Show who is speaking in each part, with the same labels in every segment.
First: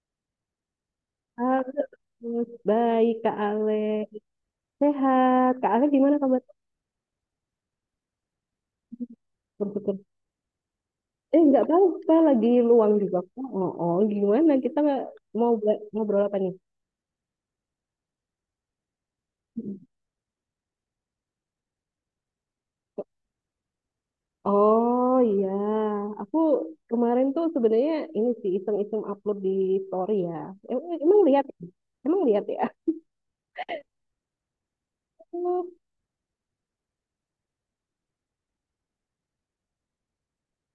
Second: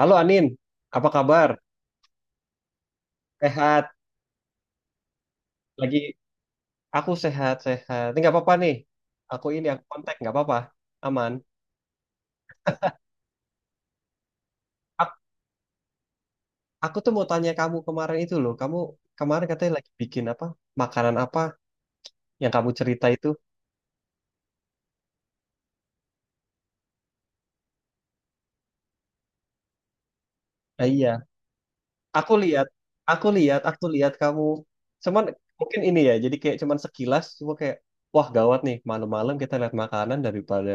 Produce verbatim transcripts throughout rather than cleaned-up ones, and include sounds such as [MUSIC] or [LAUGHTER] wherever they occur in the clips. Speaker 1: Halo Anin, apa kabar?
Speaker 2: Halo, Gus. Baik, Kak Ale.
Speaker 1: Sehat?
Speaker 2: Sehat. Kak Ale,
Speaker 1: Lagi
Speaker 2: gimana kabar?
Speaker 1: aku sehat-sehat. Ini nggak apa-apa nih. Aku ini aku
Speaker 2: Bersyukur.
Speaker 1: kontak nggak apa-apa. Aman.
Speaker 2: Eh, nggak tahu. Saya lagi luang juga, Kak. Oh, oh, gimana? Kita nggak-
Speaker 1: Ak-
Speaker 2: mau bela- ngobrol apa nih?
Speaker 1: Aku tuh mau tanya kamu kemarin itu loh. Kamu kemarin katanya lagi bikin apa? Makanan apa yang kamu cerita itu?
Speaker 2: Oh, iya. Aku kemarin tuh sebenarnya ini sih iseng-iseng upload di story ya. Em-
Speaker 1: Nah,
Speaker 2: Emang
Speaker 1: iya.
Speaker 2: lihat? Emang
Speaker 1: Aku
Speaker 2: lihat ya?
Speaker 1: lihat, aku lihat, aku lihat kamu. Cuman
Speaker 2: Oh.
Speaker 1: mungkin ini ya. Jadi kayak cuman sekilas. Cuma kayak wah gawat nih. Malam-malam kita lihat makanan daripada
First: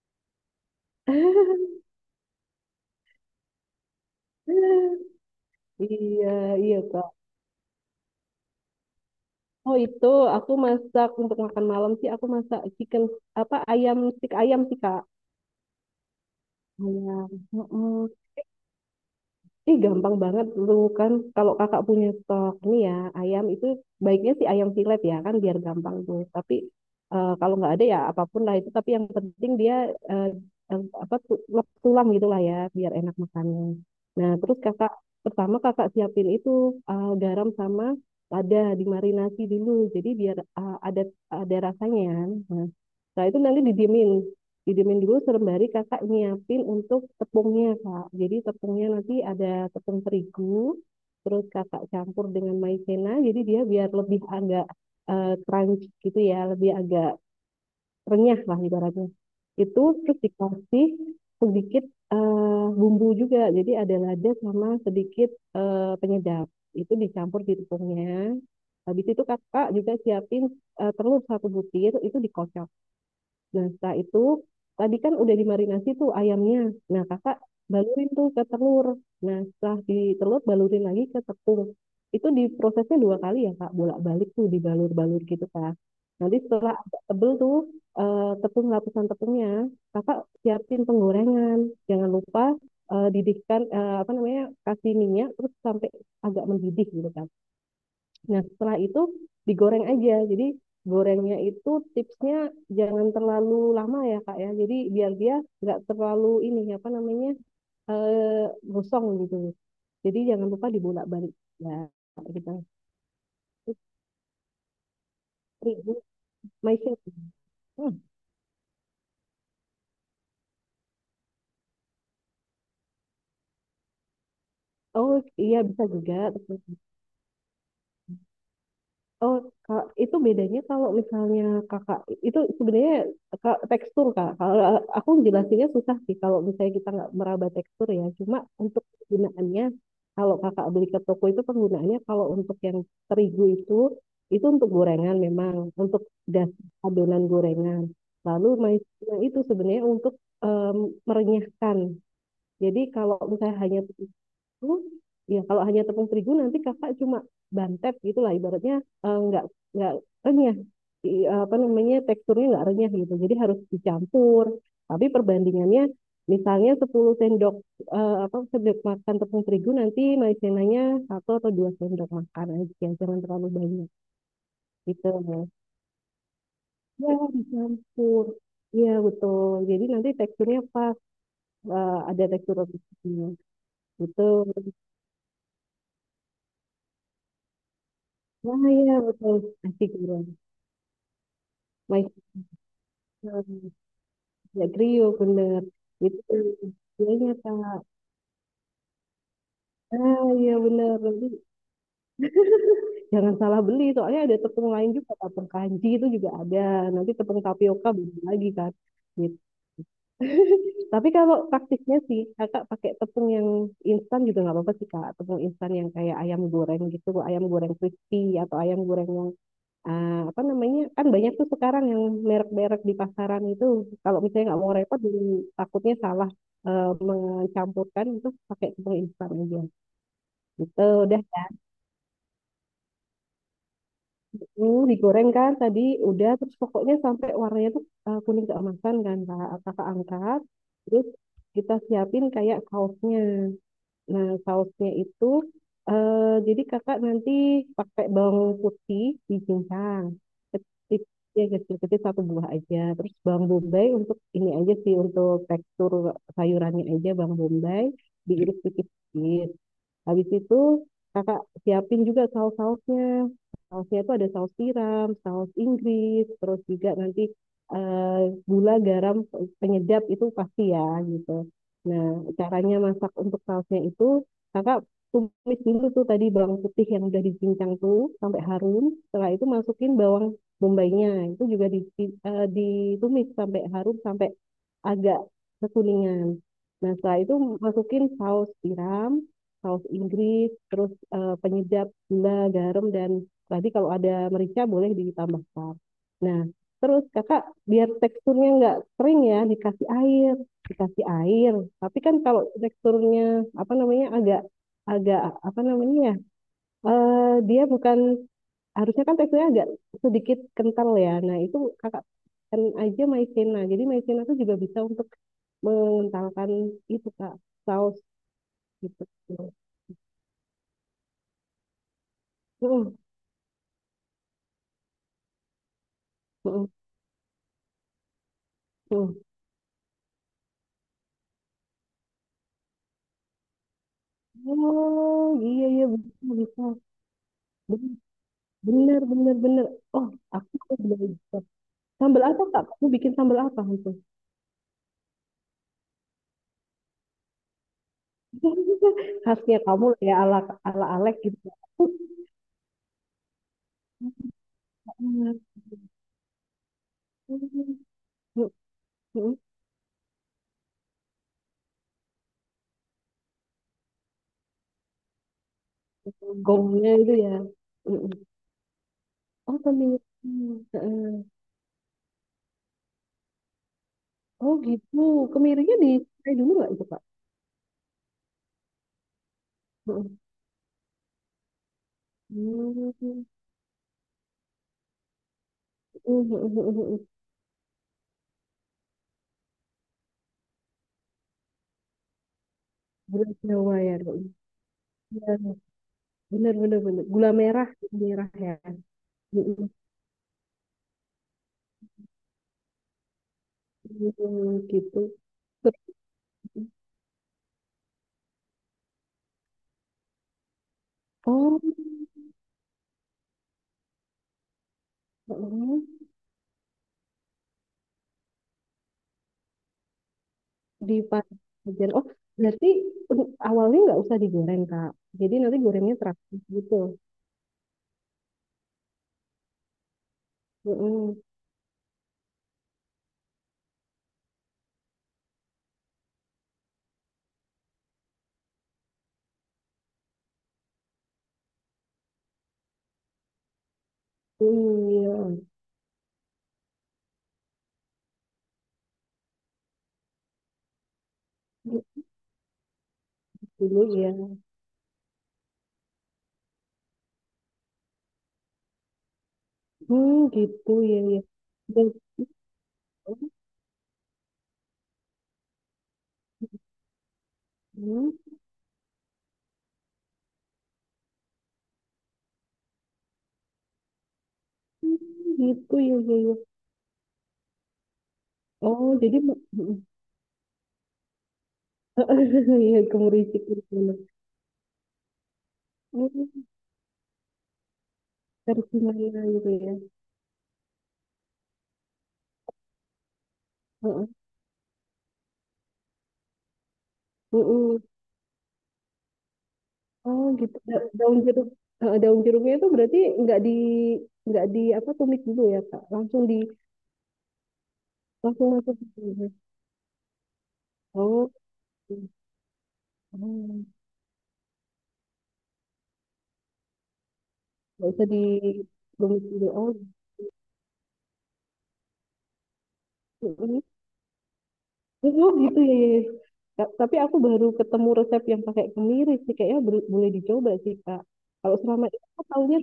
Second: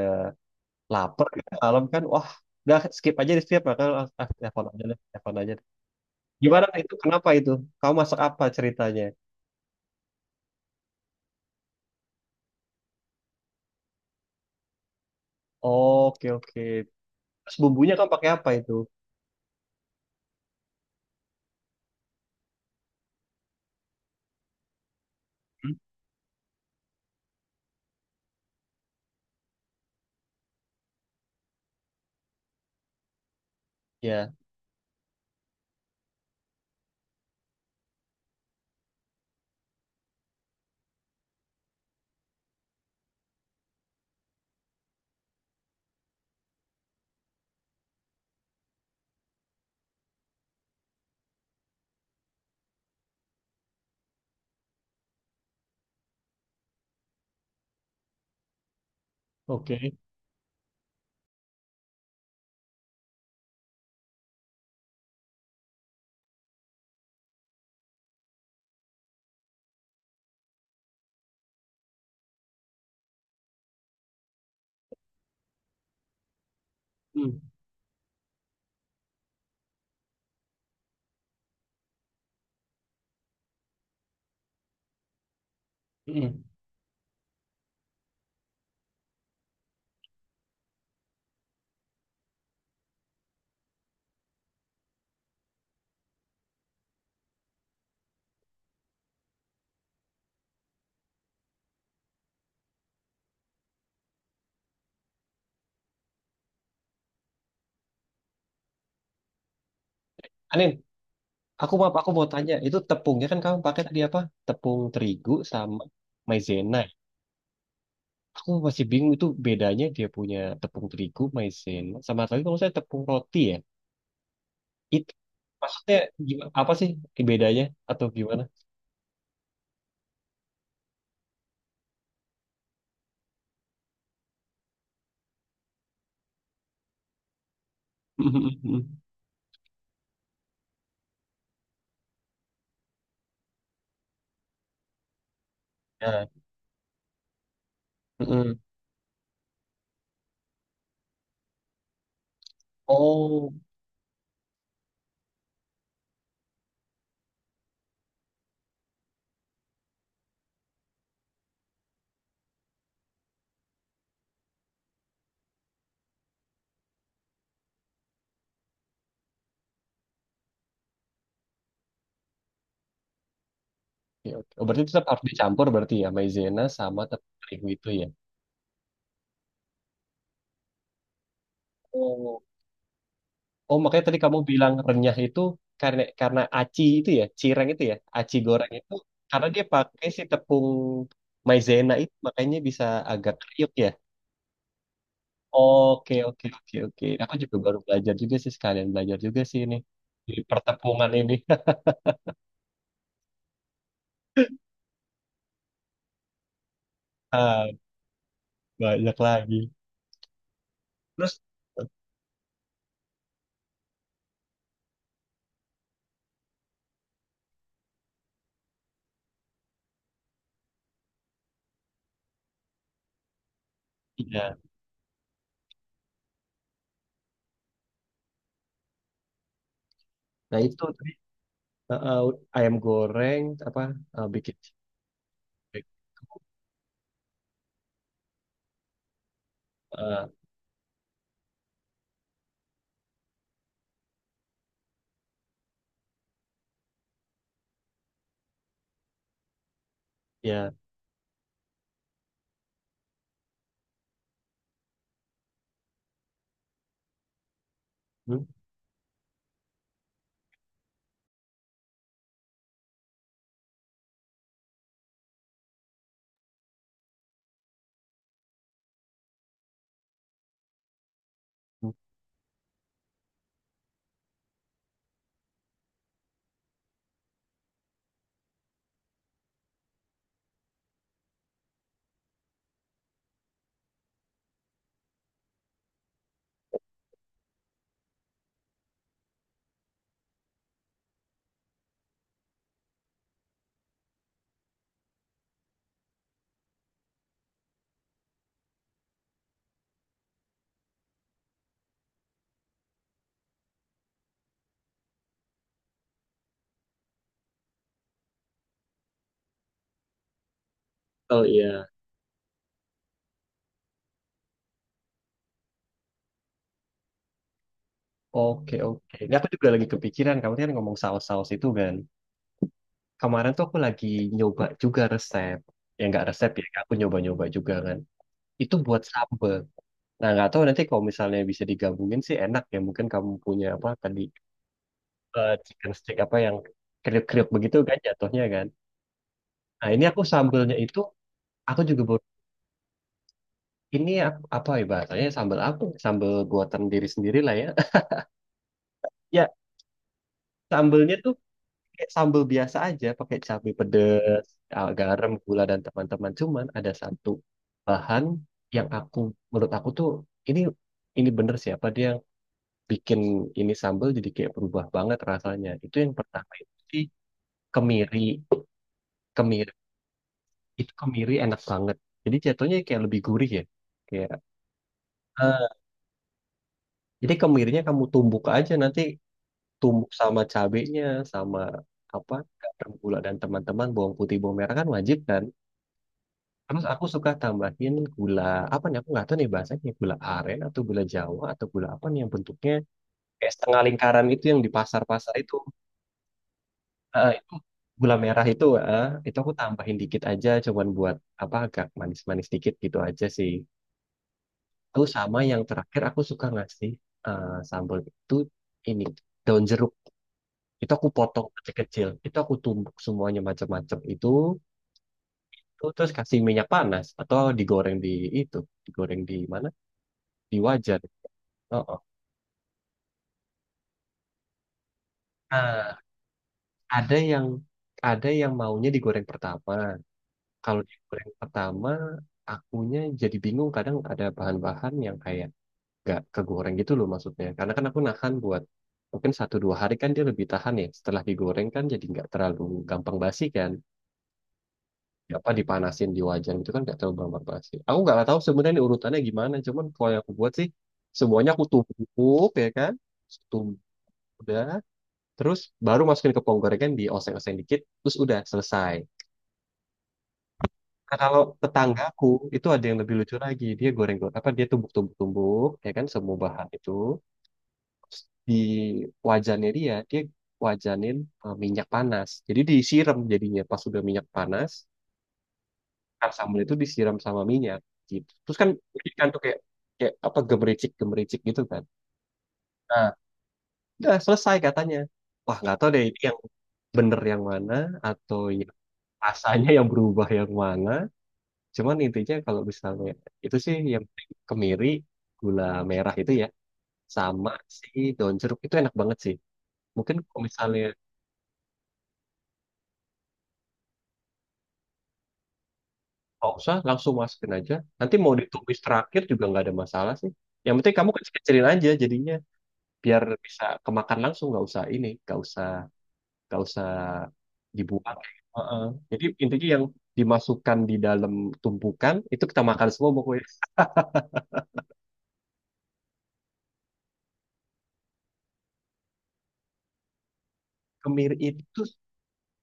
Speaker 1: lapar. Malam
Speaker 2: [LAUGHS]
Speaker 1: kan wah udah skip aja di skip. Makanya ah, ah, telepon aja deh. Telepon aja.
Speaker 2: Iya,
Speaker 1: Gimana
Speaker 2: iya,
Speaker 1: itu?
Speaker 2: Kak.
Speaker 1: Kenapa itu? Kamu masak apa ceritanya?
Speaker 2: Oh, itu aku masak untuk makan malam sih, aku masak chicken, apa, ayam, stik ayam sih, Kak.
Speaker 1: Oke, oke.
Speaker 2: Ayam.
Speaker 1: Terus bumbunya
Speaker 2: Mm-mm.
Speaker 1: kamu pakai apa itu?
Speaker 2: Ih, gampang banget tuh kan. Kalau kakak punya stok nih ya, ayam itu baiknya sih ayam silet ya kan biar
Speaker 1: Hmm?
Speaker 2: gampang tuh. Tapi eh, kalau nggak ada ya apapun lah itu. Tapi yang penting dia eh, eh, apa tu- lep- tulang gitulah ya biar enak makannya. Nah,
Speaker 1: Ya,
Speaker 2: terus kakak pertama kakak siapin itu eh, garam sama lada, dimarinasi dulu. Jadi biar eh, ada ada rasanya, ya. Nah, setelah itu nanti didiemin didiemin dulu sembari kakak nyiapin untuk tepungnya, Kak. Jadi tepungnya nanti ada tepung terigu, terus kakak campur dengan maizena jadi dia biar lebih agak eh, crunchy gitu ya, lebih agak renyah lah ibaratnya.
Speaker 1: oke.
Speaker 2: Itu terus dikasih sedikit eh, bumbu juga, jadi ada lada sama sedikit eh, penyedap, itu dicampur di tepungnya. Habis itu kakak juga siapin eh, telur satu butir, itu dikocok. Nah, setelah itu tadi kan udah dimarinasi tuh ayamnya. Nah,
Speaker 1: Hmm.
Speaker 2: kakak balurin tuh ke telur. Nah, setelah di telur, balurin lagi ke tepung. Itu diprosesnya dua kali ya, Kak. Bolak-balik tuh dibalur-balur gitu, Kak. Nanti
Speaker 1: Hmm.
Speaker 2: setelah agak tebel tuh eh, tepung lapisan tepungnya, kakak siapin penggorengan. Jangan lupa eh, didihkan, eh, apa namanya, kasih minyak terus sampai agak mendidih gitu, Kak. Nah, setelah itu digoreng aja. Jadi gorengnya itu tipsnya jangan terlalu lama ya, Kak ya. Jadi biar dia nggak terlalu ini, apa namanya, eh gosong gitu. Jadi jangan lupa
Speaker 1: Anin,
Speaker 2: dibolak-balik.
Speaker 1: aku
Speaker 2: Ya,
Speaker 1: maaf, aku mau
Speaker 2: kita
Speaker 1: tanya. Itu tepungnya kan kamu pakai tadi apa? Tepung terigu sama
Speaker 2: terigu
Speaker 1: maizena.
Speaker 2: maizena. Hmm.
Speaker 1: Aku masih bingung itu bedanya dia punya tepung terigu, maizena, sama tadi kalau saya tepung roti ya. Itu
Speaker 2: Oh, iya, bisa
Speaker 1: maksudnya
Speaker 2: juga.
Speaker 1: gimana, apa sih bedanya atau gimana? [LAUGHS]
Speaker 2: Oh, Kak, itu bedanya kalau misalnya kakak itu sebenarnya, Kak, tekstur, Kak. Kalau aku jelasinnya susah sih kalau misalnya kita nggak meraba tekstur ya.
Speaker 1: Hmm,
Speaker 2: Cuma
Speaker 1: hmm, hmm,
Speaker 2: untuk
Speaker 1: hmm.
Speaker 2: penggunaannya, kalau kakak beli ke toko itu penggunaannya kalau untuk yang terigu itu itu untuk gorengan, memang untuk
Speaker 1: Ya.
Speaker 2: das adonan gorengan. Lalu
Speaker 1: Mm-mm.
Speaker 2: maizena itu sebenarnya untuk em, merenyahkan. Jadi kalau
Speaker 1: Oh.
Speaker 2: misalnya hanya, oh, ya, kalau hanya tepung terigu nanti kakak cuma bantet gitulah ibaratnya, eh, nggak nggak renyah, I- apa namanya, teksturnya nggak renyah gitu. Jadi harus dicampur. Tapi perbandingannya misalnya sepuluh sendok eh, apa sendok makan tepung terigu, nanti maizenanya satu atau dua sendok makan aja, jangan terlalu banyak
Speaker 1: Ya, oke. Oh, berarti tetap harus
Speaker 2: gitu.
Speaker 1: dicampur berarti ya maizena sama
Speaker 2: Ya,
Speaker 1: tepung terigu itu ya.
Speaker 2: dicampur. Iya, betul. Jadi nanti teksturnya pas eh, ada
Speaker 1: Oh.
Speaker 2: tekstur roti gitu.
Speaker 1: Oh, makanya tadi
Speaker 2: Betul.
Speaker 1: kamu bilang renyah itu karena karena aci itu ya, cireng itu ya, aci
Speaker 2: Nah,
Speaker 1: goreng itu
Speaker 2: iya, betul.
Speaker 1: karena dia
Speaker 2: Nasi
Speaker 1: pakai si
Speaker 2: goreng.
Speaker 1: tepung maizena itu
Speaker 2: Maizena.
Speaker 1: makanya bisa agak kriuk ya.
Speaker 2: Ya, trio bener
Speaker 1: Oke,
Speaker 2: itu
Speaker 1: oke, oke, oke.
Speaker 2: biayanya,
Speaker 1: Aku juga baru
Speaker 2: Kak.
Speaker 1: belajar juga sih sekalian belajar juga sih ini
Speaker 2: Ah,
Speaker 1: di
Speaker 2: iya, bener.
Speaker 1: pertepungan
Speaker 2: Nanti
Speaker 1: ini. [LAUGHS]
Speaker 2: jangan salah beli, soalnya ada tepung lain juga, tepung kanji itu juga ada, nanti tepung
Speaker 1: Ah,
Speaker 2: tapioka beda lagi kan
Speaker 1: banyak
Speaker 2: gitu.
Speaker 1: lagi.
Speaker 2: Tapi kalau
Speaker 1: Terus
Speaker 2: praktisnya sih kakak pakai tepung yang instan juga nggak apa-apa sih, Kak. Tepung instan yang kayak ayam goreng gitu, ayam goreng crispy, atau ayam goreng yang ah, apa namanya, kan banyak tuh sekarang yang merek-merek di pasaran itu, kalau misalnya
Speaker 1: ya.
Speaker 2: nggak mau repot. Jadi takutnya salah eh, mencampurkan, itu pakai tepung instan aja
Speaker 1: Nah,
Speaker 2: gitu
Speaker 1: itu tadi
Speaker 2: udah.
Speaker 1: eh, eh, ayam goreng apa eh, bikin
Speaker 2: Jatuh, digoreng kan tadi,
Speaker 1: cireng.
Speaker 2: udah, terus pokoknya sampai warnanya tuh eh, kuning keemasan kan, Kak, kakak angkat. Terus kita siapin kayak sausnya. Nah, sausnya itu eh, jadi kakak nanti pakai bawang putih dicincang
Speaker 1: Ya,
Speaker 2: kecil, ya kecil-kecil, satu buah aja, terus bawang bombay untuk ini aja sih, untuk tekstur sayurannya aja, bawang bombay
Speaker 1: hmm,
Speaker 2: diiris tipis-tipis. Habis itu kakak siapin juga saus-sausnya. Sausnya itu ada saus tiram, saus Inggris, terus juga nanti eh, gula, garam, penyedap itu pasti ya gitu. Nah, caranya masak untuk sausnya itu, kakak tumis dulu tuh tadi bawang putih yang udah dicincang tuh sampai harum. Setelah itu masukin bawang bombaynya, itu juga di, di- eh, ditumis sampai harum, sampai agak kekuningan. Nah, setelah itu masukin saus tiram, saus Inggris, terus eh, penyedap, gula, garam, dan tadi kalau ada merica boleh ditambahkan. Nah, terus kakak biar teksturnya nggak kering ya, dikasih air, dikasih air. Tapi kan kalau teksturnya, apa namanya, agak agak apa namanya ya, eh, dia bukan, harusnya kan teksturnya agak sedikit kental ya. Nah,
Speaker 1: betul
Speaker 2: itu
Speaker 1: ya.
Speaker 2: kakak kan aja maizena. Jadi maizena tuh juga bisa untuk mengentalkan itu, Kak, saus
Speaker 1: Oke,
Speaker 2: gitu.
Speaker 1: oke. Ini aku juga lagi kepikiran, kamu kan ngomong saus-saus itu kan.
Speaker 2: Heeh,
Speaker 1: Kemarin tuh aku lagi nyoba juga resep. Ya nggak resep ya,
Speaker 2: heeh,
Speaker 1: aku nyoba-nyoba juga kan. Itu buat
Speaker 2: heeh.
Speaker 1: sambal. Nah, nggak tahu nanti kalau misalnya bisa digabungin sih enak ya. Mungkin kamu punya apa tadi,
Speaker 2: Oh,
Speaker 1: eh,
Speaker 2: iya, iya,
Speaker 1: chicken stick
Speaker 2: bisa,
Speaker 1: apa yang
Speaker 2: bisa.
Speaker 1: kriuk-kriuk begitu kan
Speaker 2: Ben-
Speaker 1: jatuhnya kan.
Speaker 2: Bener, bener, bener.
Speaker 1: Nah, ini
Speaker 2: Oh,
Speaker 1: aku
Speaker 2: aku
Speaker 1: sambalnya
Speaker 2: kok
Speaker 1: itu,
Speaker 2: beli
Speaker 1: aku juga baru,
Speaker 2: sambal apa, Kak? Kamu bikin sambal apa itu?
Speaker 1: ini aku- apa ya bahasanya, sambal aku. Sambal buatan diri sendiri lah ya. [LAUGHS]
Speaker 2: [LAUGHS]
Speaker 1: Ya,
Speaker 2: Khasnya kamu lah ya, ala ala
Speaker 1: sambalnya
Speaker 2: Alek
Speaker 1: tuh
Speaker 2: gitu.
Speaker 1: pakai sambal biasa aja, pakai cabai pedes, ah, garam,
Speaker 2: Ah,
Speaker 1: gula dan teman-teman. Cuman ada satu
Speaker 2: heeh,
Speaker 1: bahan yang aku
Speaker 2: heeh.
Speaker 1: menurut aku tuh ini ini bener siapa dia yang bikin ini sambal jadi kayak berubah banget rasanya. Itu yang pertama itu
Speaker 2: Gongnya
Speaker 1: sih
Speaker 2: itu ya. Heeh.
Speaker 1: kemiri,
Speaker 2: Oh,
Speaker 1: kemiri
Speaker 2: pemilik.
Speaker 1: itu kemiri enak banget. Jadi jatuhnya kayak lebih gurih ya. Kayak
Speaker 2: Oh gitu,
Speaker 1: eh,
Speaker 2: kemirinya di saya dulu nggak itu, Kak?
Speaker 1: jadi kemirinya kamu tumbuk aja nanti
Speaker 2: Heeh.
Speaker 1: tumbuk sama cabenya sama apa garam gula
Speaker 2: Hmm.
Speaker 1: dan teman-teman bawang putih bawang merah kan wajib kan. Terus aku suka tambahin gula apa nih? Aku nggak tahu nih bahasanya gula aren atau gula Jawa atau gula apa nih yang bentuknya
Speaker 2: Gula
Speaker 1: kayak
Speaker 2: Jawa
Speaker 1: setengah
Speaker 2: ya, Dok.
Speaker 1: lingkaran itu yang di pasar-pasar
Speaker 2: Iya,
Speaker 1: itu.
Speaker 2: benar, benar, benar.
Speaker 1: Ah,
Speaker 2: Gula
Speaker 1: itu
Speaker 2: merah, gula
Speaker 1: gula
Speaker 2: merah
Speaker 1: merah
Speaker 2: ya.
Speaker 1: itu, ah, itu aku
Speaker 2: Mm,
Speaker 1: tambahin dikit aja, cuman buat apa agak manis-manis dikit gitu aja sih.
Speaker 2: mm, gitu.
Speaker 1: Terus sama yang
Speaker 2: Terus-
Speaker 1: terakhir aku suka ngasih eh, sambal itu ini daun jeruk. Itu aku potong
Speaker 2: Oh,
Speaker 1: kecil-kecil. Itu aku tumbuk semuanya macam-macam itu.
Speaker 2: heeh.
Speaker 1: Terus kasih minyak panas atau digoreng di itu, digoreng di mana? Di
Speaker 2: Di
Speaker 1: wajan. Oh,
Speaker 2: Pajajaran.
Speaker 1: oh.
Speaker 2: Oh, berarti awalnya nggak usah digoreng, Kak. Jadi nanti
Speaker 1: Nah,
Speaker 2: gorengnya terakhir gitu.
Speaker 1: ada yang ada yang maunya digoreng pertama. Kalau
Speaker 2: Heeh.
Speaker 1: digoreng pertama, akunya jadi bingung kadang ada bahan-bahan yang kayak nggak kegoreng gitu loh maksudnya. Karena kan aku nahan buat mungkin satu dua hari kan dia lebih tahan ya. Setelah digoreng kan jadi nggak terlalu gampang basi kan.
Speaker 2: Hmm, iya.
Speaker 1: Ya, apa dipanasin di wajan itu kan nggak terlalu gampang basi. Aku nggak tahu sebenarnya ini urutannya gimana. Cuman kalau yang aku buat sih semuanya aku tumbuk ya kan. Tumbuk
Speaker 2: Dulu ya.
Speaker 1: udah. Terus baru masukin ke pohon gorengan, dioseng-oseng dikit, terus udah selesai.
Speaker 2: Hmm, gitu ya,
Speaker 1: Nah,
Speaker 2: ya.
Speaker 1: kalau
Speaker 2: Dan-
Speaker 1: tetanggaku itu ada yang lebih lucu lagi. Dia goreng goreng apa dia tumbuk-tumbuk-tumbuk ya kan semua bahan itu.
Speaker 2: Hmm,
Speaker 1: Terus di wajannya dia dia wajanin eh, minyak panas. Jadi disiram jadinya pas udah minyak panas,
Speaker 2: gitu ya, ya,
Speaker 1: kan
Speaker 2: ya.
Speaker 1: sambal itu disiram sama minyak gitu. Terus kan
Speaker 2: Oh,
Speaker 1: jadi
Speaker 2: jadi
Speaker 1: kan tuh
Speaker 2: mu-
Speaker 1: kayak kayak apa gemericik-gemericik gitu kan.
Speaker 2: [LAUGHS] Iya, ke
Speaker 1: Nah,
Speaker 2: Mericik gitu.
Speaker 1: udah selesai katanya. Wah, nggak tahu deh ini yang
Speaker 2: Hmm,
Speaker 1: bener yang mana atau
Speaker 2: dari Himalaya gitu
Speaker 1: rasanya
Speaker 2: ya.
Speaker 1: yang berubah yang mana. Cuman intinya kalau misalnya itu sih yang
Speaker 2: Heeh.
Speaker 1: penting kemiri, gula merah itu ya, sama
Speaker 2: Mm.
Speaker 1: si daun jeruk itu enak banget sih. Mungkin
Speaker 2: Oh,
Speaker 1: kalau
Speaker 2: gitu.
Speaker 1: misalnya
Speaker 2: Da- daun jeruk eh, daun jeruknya itu berarti nggak di nggak di apa, tumis dulu ya, Kak. Langsung di
Speaker 1: nggak usah langsung masukin aja. Nanti mau
Speaker 2: langsung masuk
Speaker 1: ditumis
Speaker 2: ke
Speaker 1: terakhir
Speaker 2: sini.
Speaker 1: juga nggak ada masalah sih. Yang penting kamu
Speaker 2: Oh.
Speaker 1: kecil-kecilin aja jadinya biar bisa
Speaker 2: Oh,
Speaker 1: kemakan langsung nggak usah ini, nggak usah nggak usah
Speaker 2: nggak usah
Speaker 1: dibuang.
Speaker 2: di
Speaker 1: Heeh.
Speaker 2: tumis
Speaker 1: Jadi
Speaker 2: dulu.
Speaker 1: intinya
Speaker 2: Oh.
Speaker 1: yang dimasukkan di dalam tumpukan itu kita makan semua pokoknya
Speaker 2: Mm. Oh gitu ya, ya, ya. Ta- Tapi aku baru ketemu resep yang pakai kemiri sih. Kayaknya bel- boleh dicoba sih, Kak.
Speaker 1: kemiri
Speaker 2: Kalau
Speaker 1: itu
Speaker 2: selama ini aku taunya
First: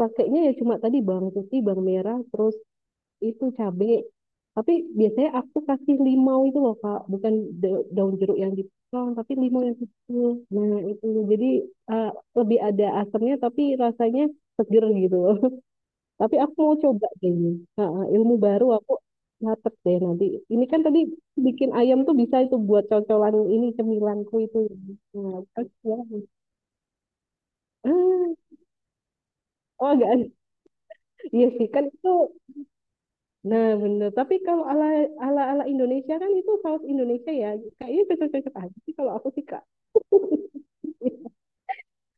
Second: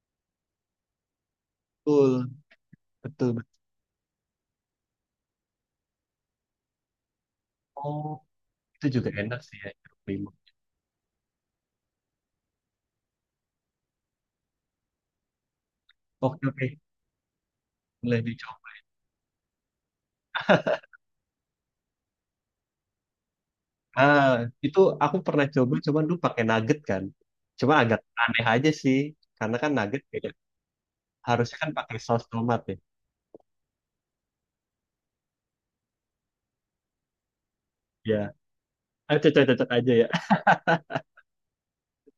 Speaker 2: pakainya ya cuma tadi bawang putih, bawang
Speaker 1: betul
Speaker 2: merah, terus
Speaker 1: betul.
Speaker 2: itu cabai. Tapi biasanya aku kasih limau itu loh, Kak. Bukan da-
Speaker 1: Oh,
Speaker 2: daun jeruk yang
Speaker 1: itu
Speaker 2: dipotong,
Speaker 1: juga
Speaker 2: tapi
Speaker 1: enak sih
Speaker 2: limau
Speaker 1: ya
Speaker 2: yang
Speaker 1: jeruk
Speaker 2: kecil.
Speaker 1: limau.
Speaker 2: Nah, itu. Jadi eh, lebih ada asamnya, tapi rasanya seger gitu. Tapi
Speaker 1: Oke,
Speaker 2: aku
Speaker 1: oke,
Speaker 2: mau coba deh ini. Ha-ha,
Speaker 1: boleh
Speaker 2: ilmu
Speaker 1: dicoba.
Speaker 2: baru, aku catet deh nanti. Ini kan tadi bikin ayam tuh bisa itu buat cocolan, ini
Speaker 1: Ah,
Speaker 2: cemilanku itu.
Speaker 1: itu aku
Speaker 2: Nah,
Speaker 1: pernah coba,
Speaker 2: terus ya.
Speaker 1: cuman dulu pakai nugget kan. Cuma agak aneh
Speaker 2: Ah,
Speaker 1: aja sih, karena kan
Speaker 2: oh
Speaker 1: nugget
Speaker 2: agak
Speaker 1: kayak
Speaker 2: [LAUGHS] iya
Speaker 1: harusnya
Speaker 2: sih
Speaker 1: kan
Speaker 2: kan
Speaker 1: pakai
Speaker 2: itu.
Speaker 1: saus tomat ya.
Speaker 2: Nah, bener. Tapi kalau ala ala ala Indonesia kan, itu saus Indonesia ya. Kayaknya
Speaker 1: Ya,
Speaker 2: cocok-cocok aja sih kalau
Speaker 1: ah,
Speaker 2: aku sih, Kak.
Speaker 1: cocok-cocok aja ya.
Speaker 2: [LAUGHS]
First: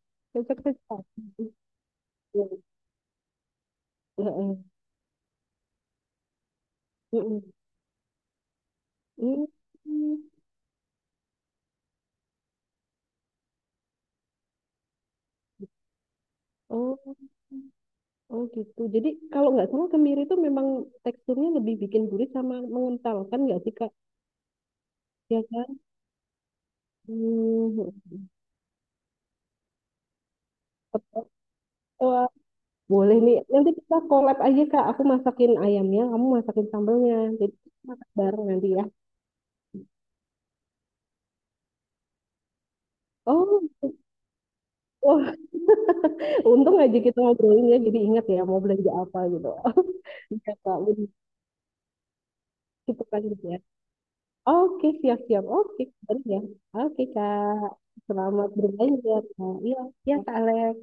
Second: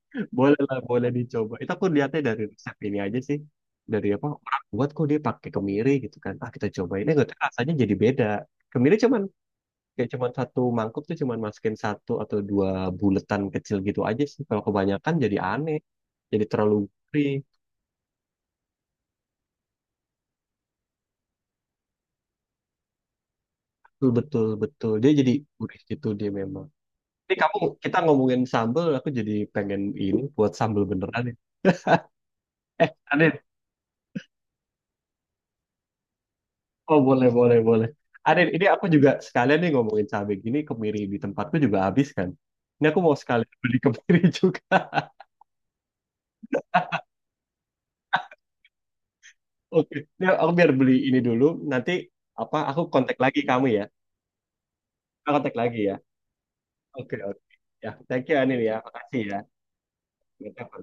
Speaker 1: [LAUGHS] Boleh lah,
Speaker 2: Cocok-cocok
Speaker 1: boleh dicoba. Itu aku lihatnya dari
Speaker 2: aja.
Speaker 1: resep ini aja sih. Dari apa
Speaker 2: Heeh.
Speaker 1: orang buat kok dia pakai kemiri gitu kan. Ah kita cobain, eh nggak tahu,
Speaker 2: Heeh.
Speaker 1: rasanya jadi beda. Kemiri cuma
Speaker 2: Heeh.
Speaker 1: kayak cuman satu mangkuk tuh cuman masukin satu atau dua buletan kecil gitu aja sih kalau kebanyakan jadi aneh jadi terlalu
Speaker 2: Oh,
Speaker 1: gurih
Speaker 2: oh gitu. Jadi kalau nggak salah kemiri itu memang teksturnya lebih bikin gurih sama mengental kan, nggak sih, Kak?
Speaker 1: betul betul betul dia jadi
Speaker 2: Ya kan?
Speaker 1: gurih gitu dia memang ini kamu
Speaker 2: Hmm,
Speaker 1: kita ngomongin sambel aku jadi pengen ini buat sambel beneran
Speaker 2: tepat
Speaker 1: nih
Speaker 2: tua.
Speaker 1: eh
Speaker 2: Boleh nih.
Speaker 1: Adit.
Speaker 2: Nanti kita collab aja, Kak. Aku masakin ayamnya, kamu masakin
Speaker 1: oh
Speaker 2: sambelnya.
Speaker 1: boleh
Speaker 2: Jadi
Speaker 1: boleh
Speaker 2: kita
Speaker 1: boleh
Speaker 2: masak bareng
Speaker 1: Adit ini
Speaker 2: nanti ya.
Speaker 1: aku juga sekalian nih ngomongin cabai gini kemiri di tempatku juga habis kan ini aku mau sekalian
Speaker 2: Oh,
Speaker 1: beli kemiri [LAUGHS] juga.
Speaker 2: wah. [LAUGHS] Untung aja kita ngobrolin ya. Jadi ingat ya mau belanja apa gitu.
Speaker 1: Oke
Speaker 2: [LAUGHS]
Speaker 1: ini
Speaker 2: Iya,
Speaker 1: aku biar
Speaker 2: Kak.
Speaker 1: beli
Speaker 2: Udah.
Speaker 1: ini dulu nanti apa aku
Speaker 2: Kita
Speaker 1: kontak lagi
Speaker 2: lanjut ya.
Speaker 1: kamu ya.
Speaker 2: Oke,
Speaker 1: Aku
Speaker 2: siap-siap.
Speaker 1: kontak lagi
Speaker 2: Oke,
Speaker 1: ya.
Speaker 2: baru ya. Oke,
Speaker 1: Oke, oke.
Speaker 2: Kak.
Speaker 1: Ya, thank you
Speaker 2: Selamat
Speaker 1: Anil ya.
Speaker 2: berbelanja,
Speaker 1: Makasih ya.
Speaker 2: Kak. Iya, ya, Kak Alex.
Speaker 1: Kita